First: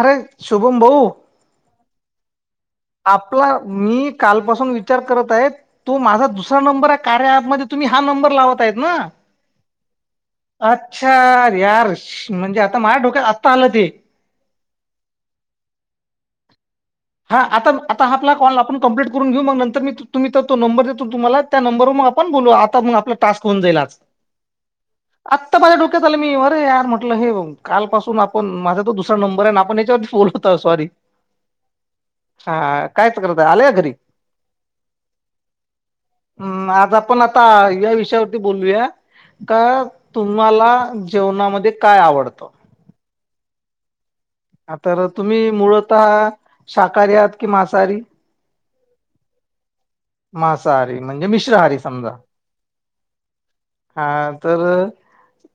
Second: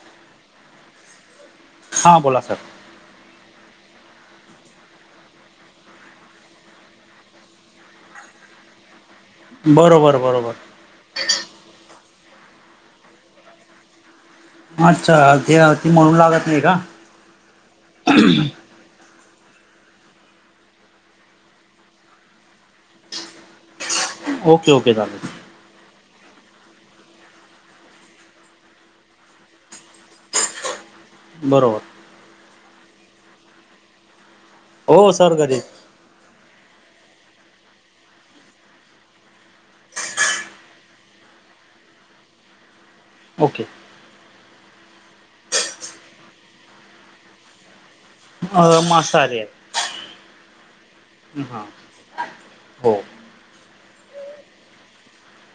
अरे शुभम भाऊ.. हा बोला सर... आपला मी कालपासून विचार करत आहे तो माझा दुसरा नंबर आहे कार्या ऍपमध्ये त... मी हा नंबर लावत आहेत ना बरोबर बरोबर अच्छा यार म्हणजे आता माझ्या डोक्यात आत्ता आलं ते.... अच्छा ते आरती म्हणू लागत नाही का? हा आता आता आपा आपला कॉल आपण कम्प्लीट करून घेऊ मग नर मी तुम्ही तर तो नंबर देतो तुम्हाला त्या नंबर मग आपण बोलू आता मग आपला टास्क होऊ जाईलच... ओके ओके चालेल आत्ता माझ्या डोक्यात आलं मी वर यार म्हटल..... हे काल पासून आपण माझा तो दुसरा नंबर आहे ना आपण याच्यावरती फोन होतो सॉरी.... बरोबर..... हा कायच करत आले या घरी... हो सर्गरीे.. हम्म, आज आपण आता या विषयावरती बोलूया.... का तुम्हाला जेवणामध्ये काय आवडतं... ओके.. आ तर तुम्ही मुळत शाकाहारी आहात कि मांसाहारी अ मासाारी मांसाहारी म्हणजे मिश्रहारी समजा हो हा तर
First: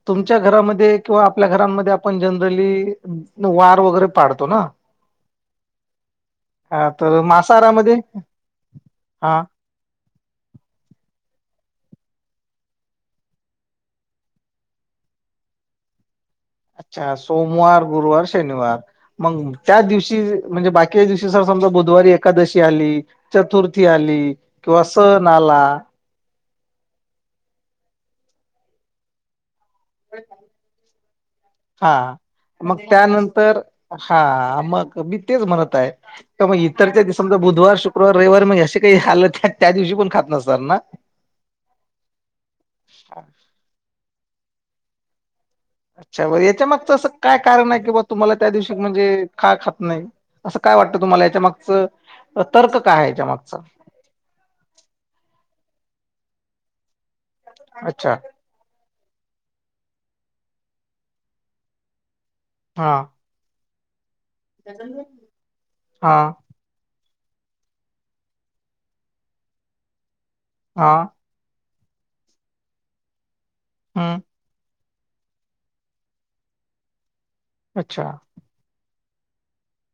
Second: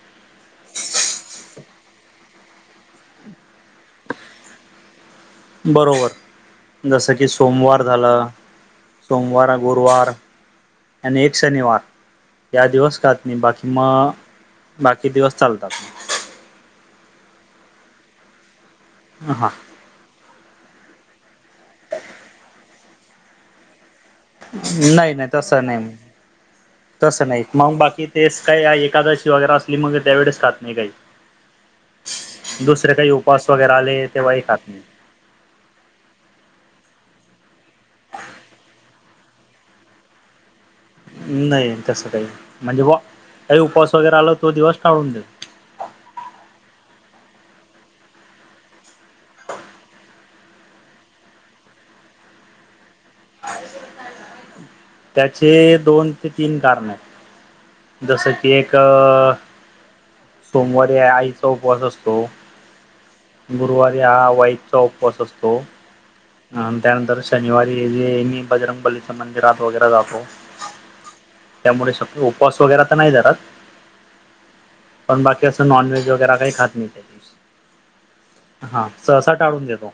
तुमच्या घरामध्ये किंवा आपल्या घरांमध्ये आपण जनरली वार वगैरे पाडतो ना ह बरोबर जसं की सोमवार मांसाहारामध्ये झालं हा सोमवार गुरुवार आणि एक शनिवार या दिवस काात नाही बाकी मग बाकी दिवस चालतात अच्छा सोमवार गुरुवार शनिवार हां मग त्या दिवशी म्हणजे बाकीच्या दिवशी सर समजा बुधवारी एकादशी आली चतुर्थी आली किंवा सण आला तस नाही मग बाकी तेच काही एकादशी वगैरे अस मग त्यावेळेस खात नाही काही हा... मग दुसरे काही उपवास त्यानंतर वगैरे आले हा तेव्हाही खात नाही मग मी तेच म्हणत आहे मग इतरच्या दिसत.... समजा बुधवार शुक्रवार रविवार म असे काही आलं त्या त्या दिवशी पण खात नसणार ना... नाही तसं काही म्हणजे काही उपवास वगैरे आला तो दिवस टाळून देतो... अच्छार याच्या मागच असं काय कारण आहे की बा तुम्हाला त्या दिवशी म्हणजे ख खात नाही असं का काय वाटत तुम्हाला याच्या मागच तर्क काय आहे याच्या मागच त्याचे दोन ते तीन कारण अच्छा जस की एक सोमवारी आईचा उपवास असतो हा गुरुवारी हा वाईकचा उपवास असतो हा अ त्यानंतर शनिवारी जे मी बजरंगबलीच्या मंदिरात वगैरे जातो हा त्यामुळे श उपवास वगैरे तर नाही जरात हा पण बाकी असं नॉनव्हेज वगैरे काही खात नाही अच्छा ससा टाळून देतो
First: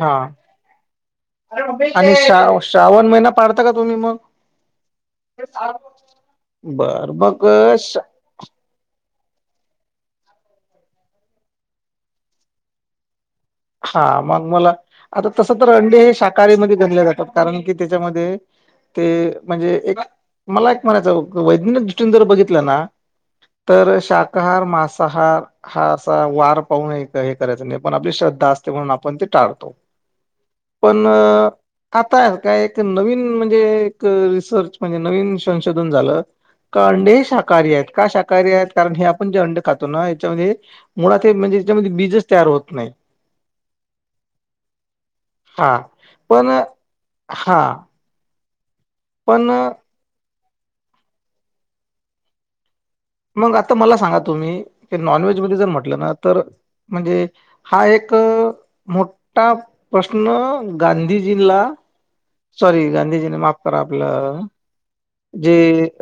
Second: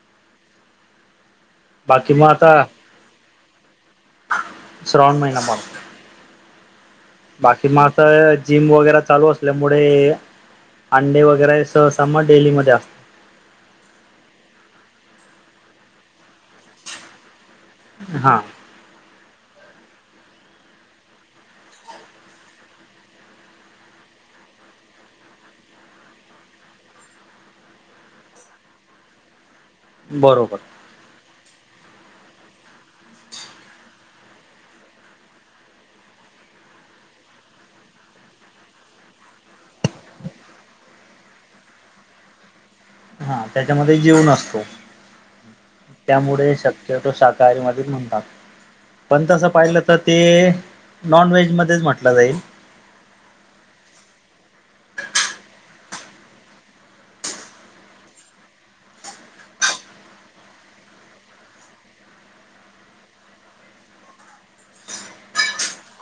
हा बाकी आणि मग श आता श्रावन महिना पाडता का तुम्ही मग श्रवण महिनामा बर मग बाकी श्रा माता जिम वगैरे चालू असल्यामुळे अंडे वगैरे सहसा म डेलीमध्येध्ये असत हा मग मला आता तस तर अंडे हे शाकाहारीमध्ये गनले जातात कारण की त्याच्यामध्ये हा ते म्हणजे एक मला एक म्हणायचं वैज्ञानिक दृष्टीन जर बघितलं ना तर शाकाहार मांसाहार हा असा वार पाहून हे करायच नाही पण आपली श्रद्धा असते म्हणून आपण ते टाळतो बरोबर पण आता काय एक नवीन म्हणजे एक रिसर्च म्हणजे नवीन संशोधन झालं का अंडे शाकाहारी आहेत का शाकाहारी आहेत कारण हे आपण जे अंड खातो ना याच्यामध्ये मुळात म्हणजे त्याच्या बीजच तयार होत नाही हा त्याच्यामध्ये जीव नसतो हा त्यामुळे पण शक्य तो शाकाहारी हा मच म्हणतात पण तसं पाहिलं तर ते नॉन व्हेज मध्येच म्हटलं जाईल मग आता मला सांगा तुम्ही नॉनव्हेज म जर म्हटलं ना तर म्हणजे हा एक एक मोठा प्रश्न गांधीजीला सॉरी गांधीजीने माफ करा आपलं जे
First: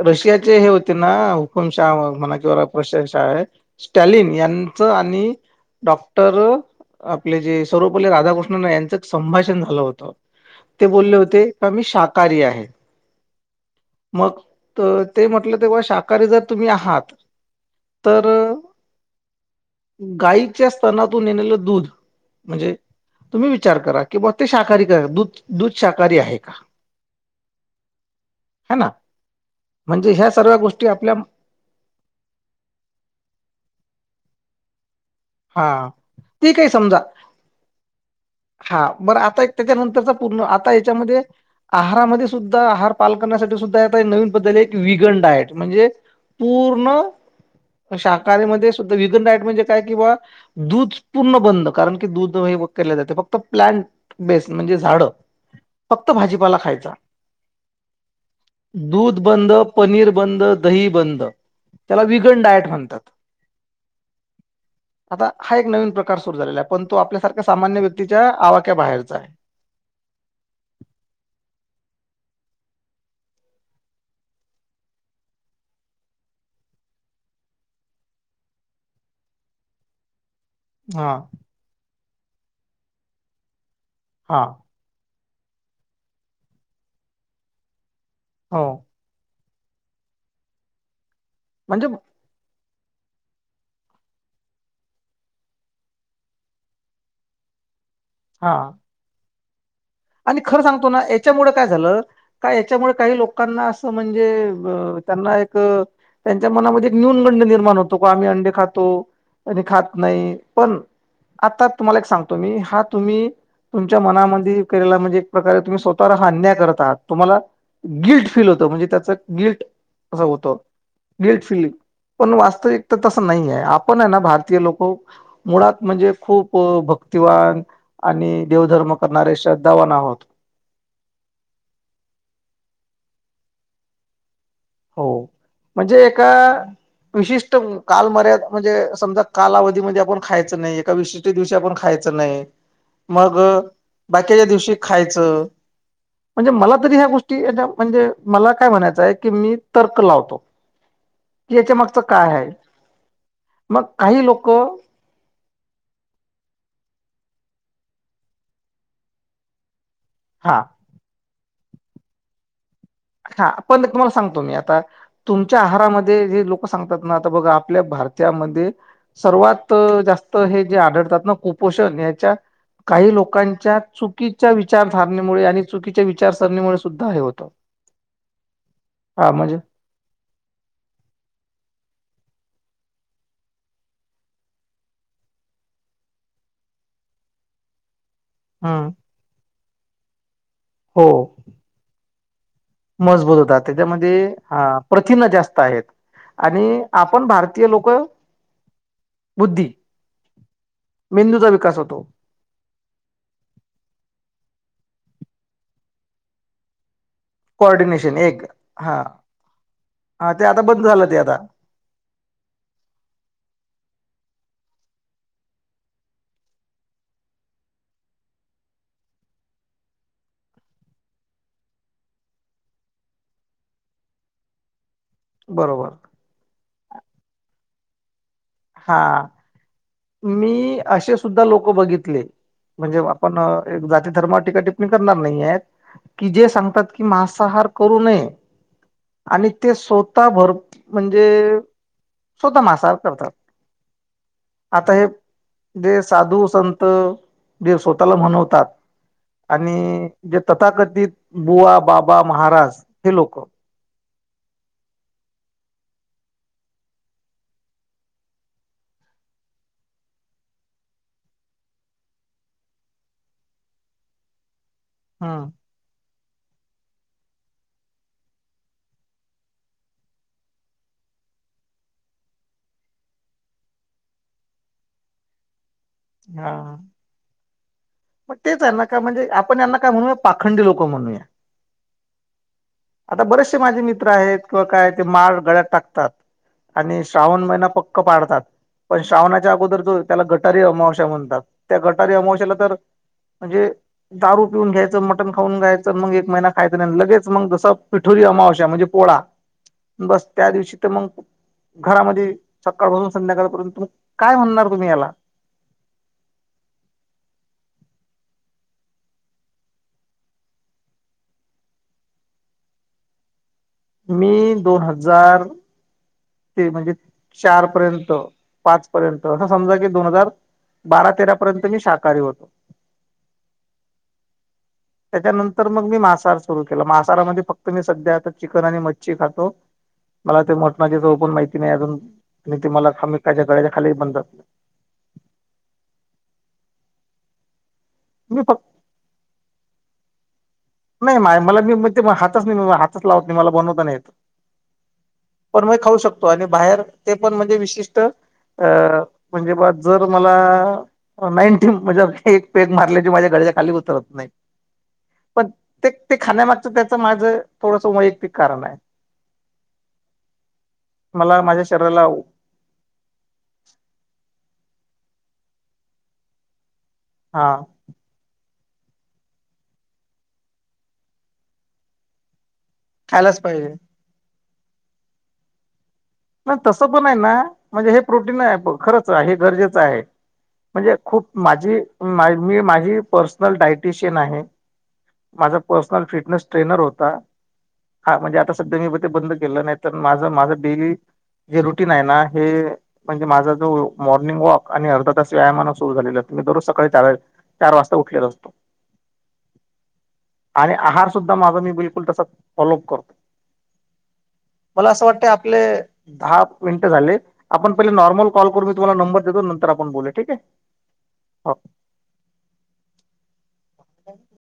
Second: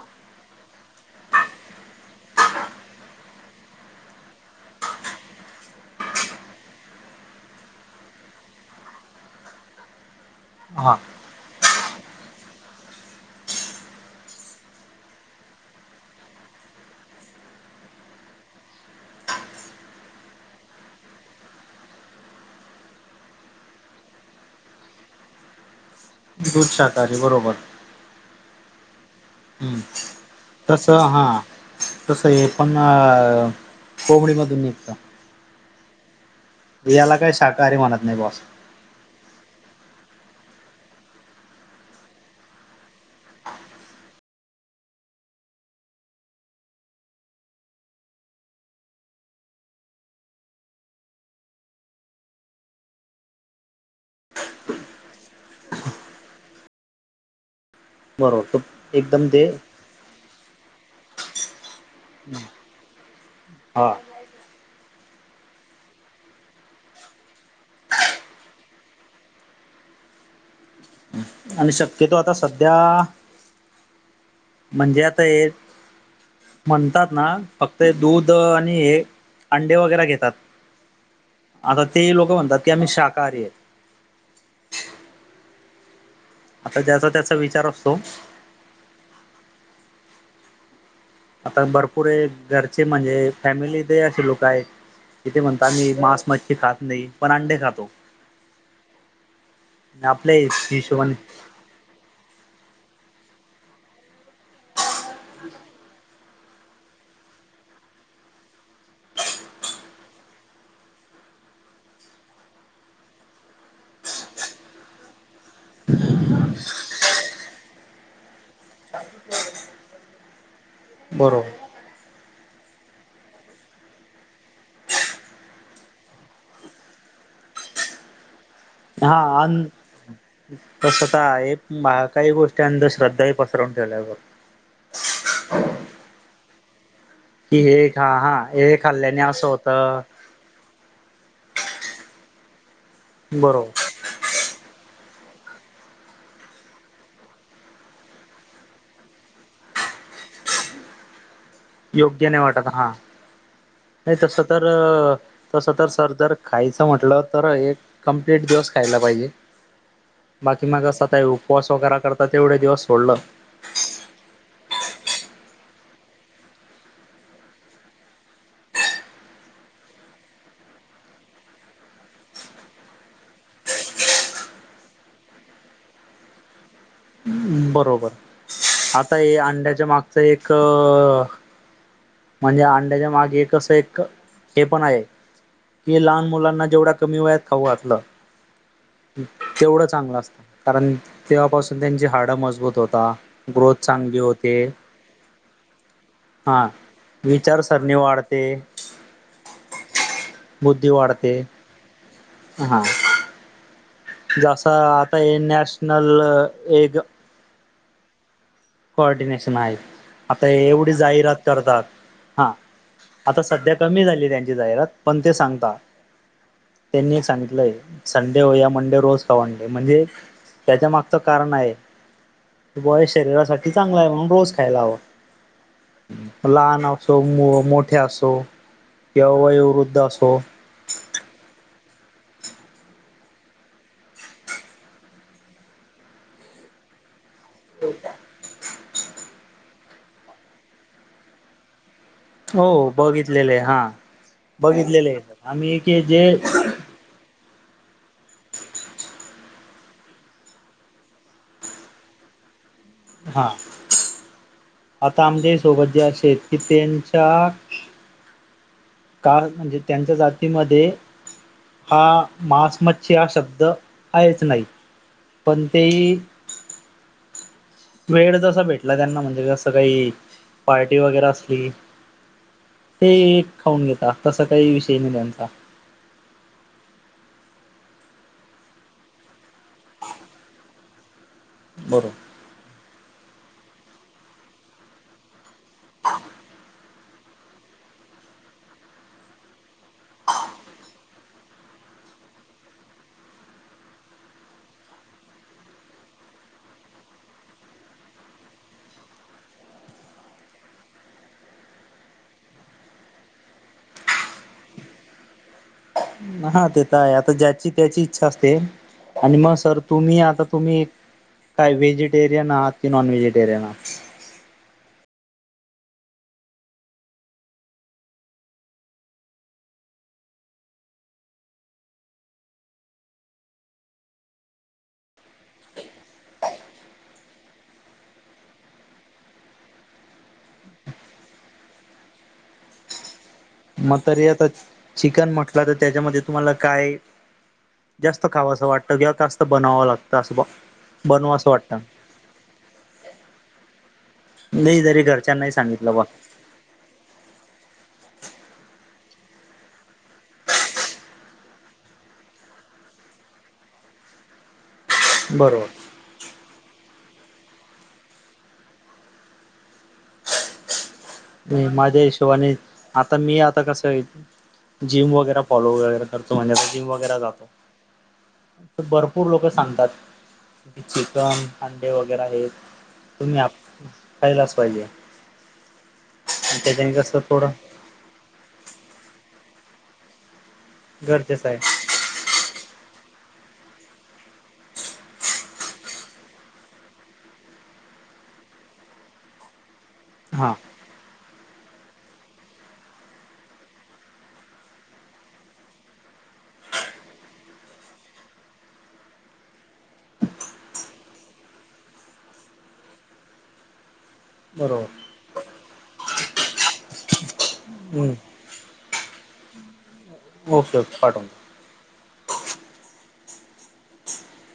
रशियाचे हे होते ना हुकुम शा म्हणा कि रशिया शा आहे स्टॅलिन यांचं आणि डॉक्टर आपले जे सर्वपल्ली राधाकृष्णन यांचं संभाषण झालं होतं ते हा बोलले होते का मी शाकाहारी आहे मग ते म्हटलं तेव्हा शाकाहारी जर तुम्ही आहात तर गाईच्या स्तनातून येलेलं दूध म्हणजे तुम्ही विचार करा कि बा ते शाकाहारी दुध शाकाहरी दूध शाकाहारी बरोबर ह ना म्हणजे ह तस हा तस आहे पण अ कोंबडीमधून निघत हा ते काही समजा शाकाहारी म्हणत नाही बॉस हा बरं आता एक त्याच्यानंतरचा पूर्ण आता याच्यामध्ये आहामध्ये सुद्धा आहार पाल करण्यासाठी सुद्धा आता नवीन पद्धती एक विगन डायट म्हणजे पूर्ण शाकाहारीमध्ये सुद्धा विगन डाईट म्हणजे काय कि बा दूध पूर्ण बंद कारण की दूध हे केले जाते फक्त प्लंट बेस् म्हणजे झाड फक्त भाजीपाला खायचा बरोबर त दूध एकदम ते बंद पनीर बंद दही बंद त्याला विगन डायट म्हणतात बर आता हा एक नवीन प्रकार सुरू झालेला आहे पण तो आपल्यासारख्या सामान्य व्यक्तीच्या आवाक्या बाहेरचा आहे आणि शक्यतो आता सध्या म्हणजे आता हे म्हणतात ना फक्त दूध आणि हे अंडे वगैरे घेतात हा आता ते लोक म्हणतात की आम्ही शाकाहारी आहेत हा आता ज्याचा त्याचा विचार असतो हो आता म्हणजे भरपूर घरचे म्हणजे फॅमिलीत हि असे लोक आहेत तिथे म्हणत आम्ही मांस मच्छी खात नाही पण अंडे खातो. हा आपल्या आणि खरं सांगतो ना हिशोबाने याच्यामुळे काय झालं का याच्यामुळे काही लोकांना असं म्हणजे अ त्यांना एक त्यांच्या मनामध्ये एक न्यूनगंड निर्माण होतो का आम्ही अंडे खातो आणि खात नाही पण आता तुम्हाला एक सांगतो मी हा तुम्ही तुमच्या मनामध्ये केलेला म्हणजे एक प्रकारे तुम्ही स्वतःवर हा अ्न्याय करत आहात तुम्हाला गिल्ट फील होत म्हणजे त्याच गिल्ट असं होतं गिल्ट फिलि बरोबर पण वास्तविक तर तसं नाही आहे आपण आहे ना भारतीय लोक मुळात म्हणजे खूप भ भक्तीवान आणि देवधर्म हा करणारे श्रद्धावान आहोत तस काही गोष्टी अंधश्रद्धा श्रद्धाही पसरवून ठेवल्यावर हो म्हणजे एका विशिष्ट कि हे खा काल हा मर्याद हे म्हणजे खाल्ल्याने समजा असं कालावधीमध्ये होतं आपण खायच नाही दिवशी आप खायच नाही मग बरोबर बाकीच्या दिवशी खायच म्हणजे मला तरी ह्या गोष्टीच्या म्हणजे मला काय म्हणायचं आहे की मी तर्क लावतो की याच्या मागचं योग्य काय नाही आहे वाटत हा मग नाही काही तस लोक तर तस तर सर जर खायच म्हटलं तर एक कम्प्लिट दिवस खायला पाहिजे हा बाकी मग असा काय उपवास वगैरे करतात तेवढे दिवस सोडलं हा पण तुम्हाला सांगतो मी आता तुमच्या आहारामध्ये जे लोक सांगतात ना आता बघा आपल्या भारतामध्ये सर्वात जास्त [unintelligible] ओपोचन त्यांच्यामध्ये आढळतात. [unintelligible] काही लोकांच्या चुकीच्या विचारधारणेमुळे आणि चुकीच्या विचारसरणीमुळे सुद्धा हे होतं. बरोबर आता हा म्हणजे अंड्याच्या मागचं एक म्हणजे अंड्याच्या मागे कस एक हे पण आहे [unintelligible] कि लहान मुलांना जेवढा कमी वेयात खाऊ घातलं हम्म तेवढं चांगलं असतं कारण हो तेव्हापासून त्यांची हाडं मजबूत राहतात. मजबूत होतात झोप चांगली त्याच्यामध्ये होते. हा प्रथिनं जास्त आहेत आणि आपण भारतीय लोक बुद्धिमत्ता वाढते बुद्धी विचार वाढता. मेंदूचा विकास होतो हा. नॅशनल जसं एक आहे. एक कोऑर्डिनेशन हा कोऑर्डिनेशन आहे हा ते आता ही बंद एवढी झालं ते जाहिरात आता करतात. आता सध्या कमी झाली त्यांची जाहिरात पण ते सांगता त्यांनी एक सांगितलंय संडे हो या मंडे रोज खा अंडे त्याच्या मागच कारण आहे. बॉय शरीरासाठी लहान असं किंवा मोठे रोज खायला बरोबर ते चांगलं असतं. हा केव्हा येर [unintelligible] मी असे सुद्धा लोक बघितले. म्हणजे. आपण जाती धर्मावर टीका करायची नाही आहेत. की जे सांगतात की मासाहार त्यांचा आहार आहे. ते स्वतः करू नये. हो बघितलेलं आहे हा बघित [unintelligible] आता जे साधू संत जे स्वतःला म्हण तात आणि जे तथाकथित बुवा बाबा महाराज हे लोक [unintelligible] हा आता आमच्या सोबत जे असे की त्यांच्या. का म्हणजे त्यांच्या जातीमध्ये हा मसमच्छ हा शब्द आहेच नाही हम्म पण तेही वेळ जसा भेटला त्यांना म्हणजे कसं काही पार्टी वगैरे असली तसं ते एक खाऊन घेता काही विषय नाही त्यांचा हा म्हणजे आपण यांना काय म्हणूया पाखंडी लोक म्हणूया बरं आता बरेचसे माझे मित्र आहेत. ते माळ गळ्यात घालतात. आणि श्रावण महिनाश्रावणाच्या अगोदर जो त्याला गटार अमावस्या म्हणतात. गटारी अमावस्याला तर म्हणजे दारू पिऊन घ्यायचं मटण खाऊन घायचं मग एक महिना खायचं नाही लगेच मग जस पिठोली [unintelligible] या अमावस्येच्या दिवशी पोळा असतो. घरामध्ये सकाळ बासून संध्याकाळपर्यंत म काय म्हणणार तुम्ही याला बैल पोळा ज्याची त्याची इच्छा असते. आणि मग सर तुम्ही आता तुम्ही काय व्हेजिटेरियन आहात की नॉन व्हेजिटेरियन आहात [unintelligible] मी दोन हजार दोन हजार ते चार-पाच पर्यंत. राधा तेरा पर्यंत मी शाकाहारी होते त्याच्यानंतर मी मांसाहार सुरू केला मासाारमध्ये फक्त मी. चिकन आणि मच्छी खातो. मला मटणाची चव हे अजून माहिती नाही. काच्या गळ्याच्या खाली मग तर बनतात आता चिकन म्हटलं तर त्याच्यामध्ये. जास्त मी फक्त खावासं वाटतं किंवा जास्त बनवायचं वाटतं नाही मा मला मी हातच नाही हातच लावत नाही मला बनवता नाही येत नाही जरी घरच्यांनाही [unintelligible] पण हे सांगितलं खाऊ बा शकतो आणि बाहेर ते पण विशिष्ट अ म्हणजे मग जर मला नाईन टी म्हणजे एक पेग मारले माझ्या घश्यात [unintelligible] खाली उतरत नाही पण बरोबर ते ते खाण्यामागे त्याच माझं थोडस वैयक्तिक कारण आहे मला माझ्या शरीराला हिशोबाने आता मी आता कस आहे जिम वगैरे फॉलो वगैरे करतो म्हणजे आ जिम वगैरे जातो हा तर भरपूर लोक सांगतात चिकन अंडे वगैरे आहेत खायलाच तुम्ही पाहिजे खायलाच पाहिजे. नाही तसं त्याच्याने पण आहे कसं ना, थोडं म्हणजे हे प्रोटीन आहे आपलं खरंच हे गरजेचं आहे. म्हणजे खूप गरजेचं आहे माझी मी माझी पर्सनल डायटिशियन आहे. माझा पर्सनल फिटनेस ट्रेनर होता हा म्हणजे आता सध्या मी ते बंद केलं नाही तर माझं हा माझं डेली रुटीन आहे ना हे म्हणजे माझा जो मॉर्निंग वॉक आणि अर्ध तास व्याया सु झा तुम्ही दररोज सकाळी चार चार वाजता उलेला असतो आणि आहार सुद्धा माझा मी बिलकुल तसा फलोप करतो बरोबर मला असं वाटत आपले दहा मिनटं झाले आपण पहिले हम्म नॉर्मल कॉल करू मी तुम्हाला नंबर देतो नंतर आपण बोलूया ओके ओके पाठव ह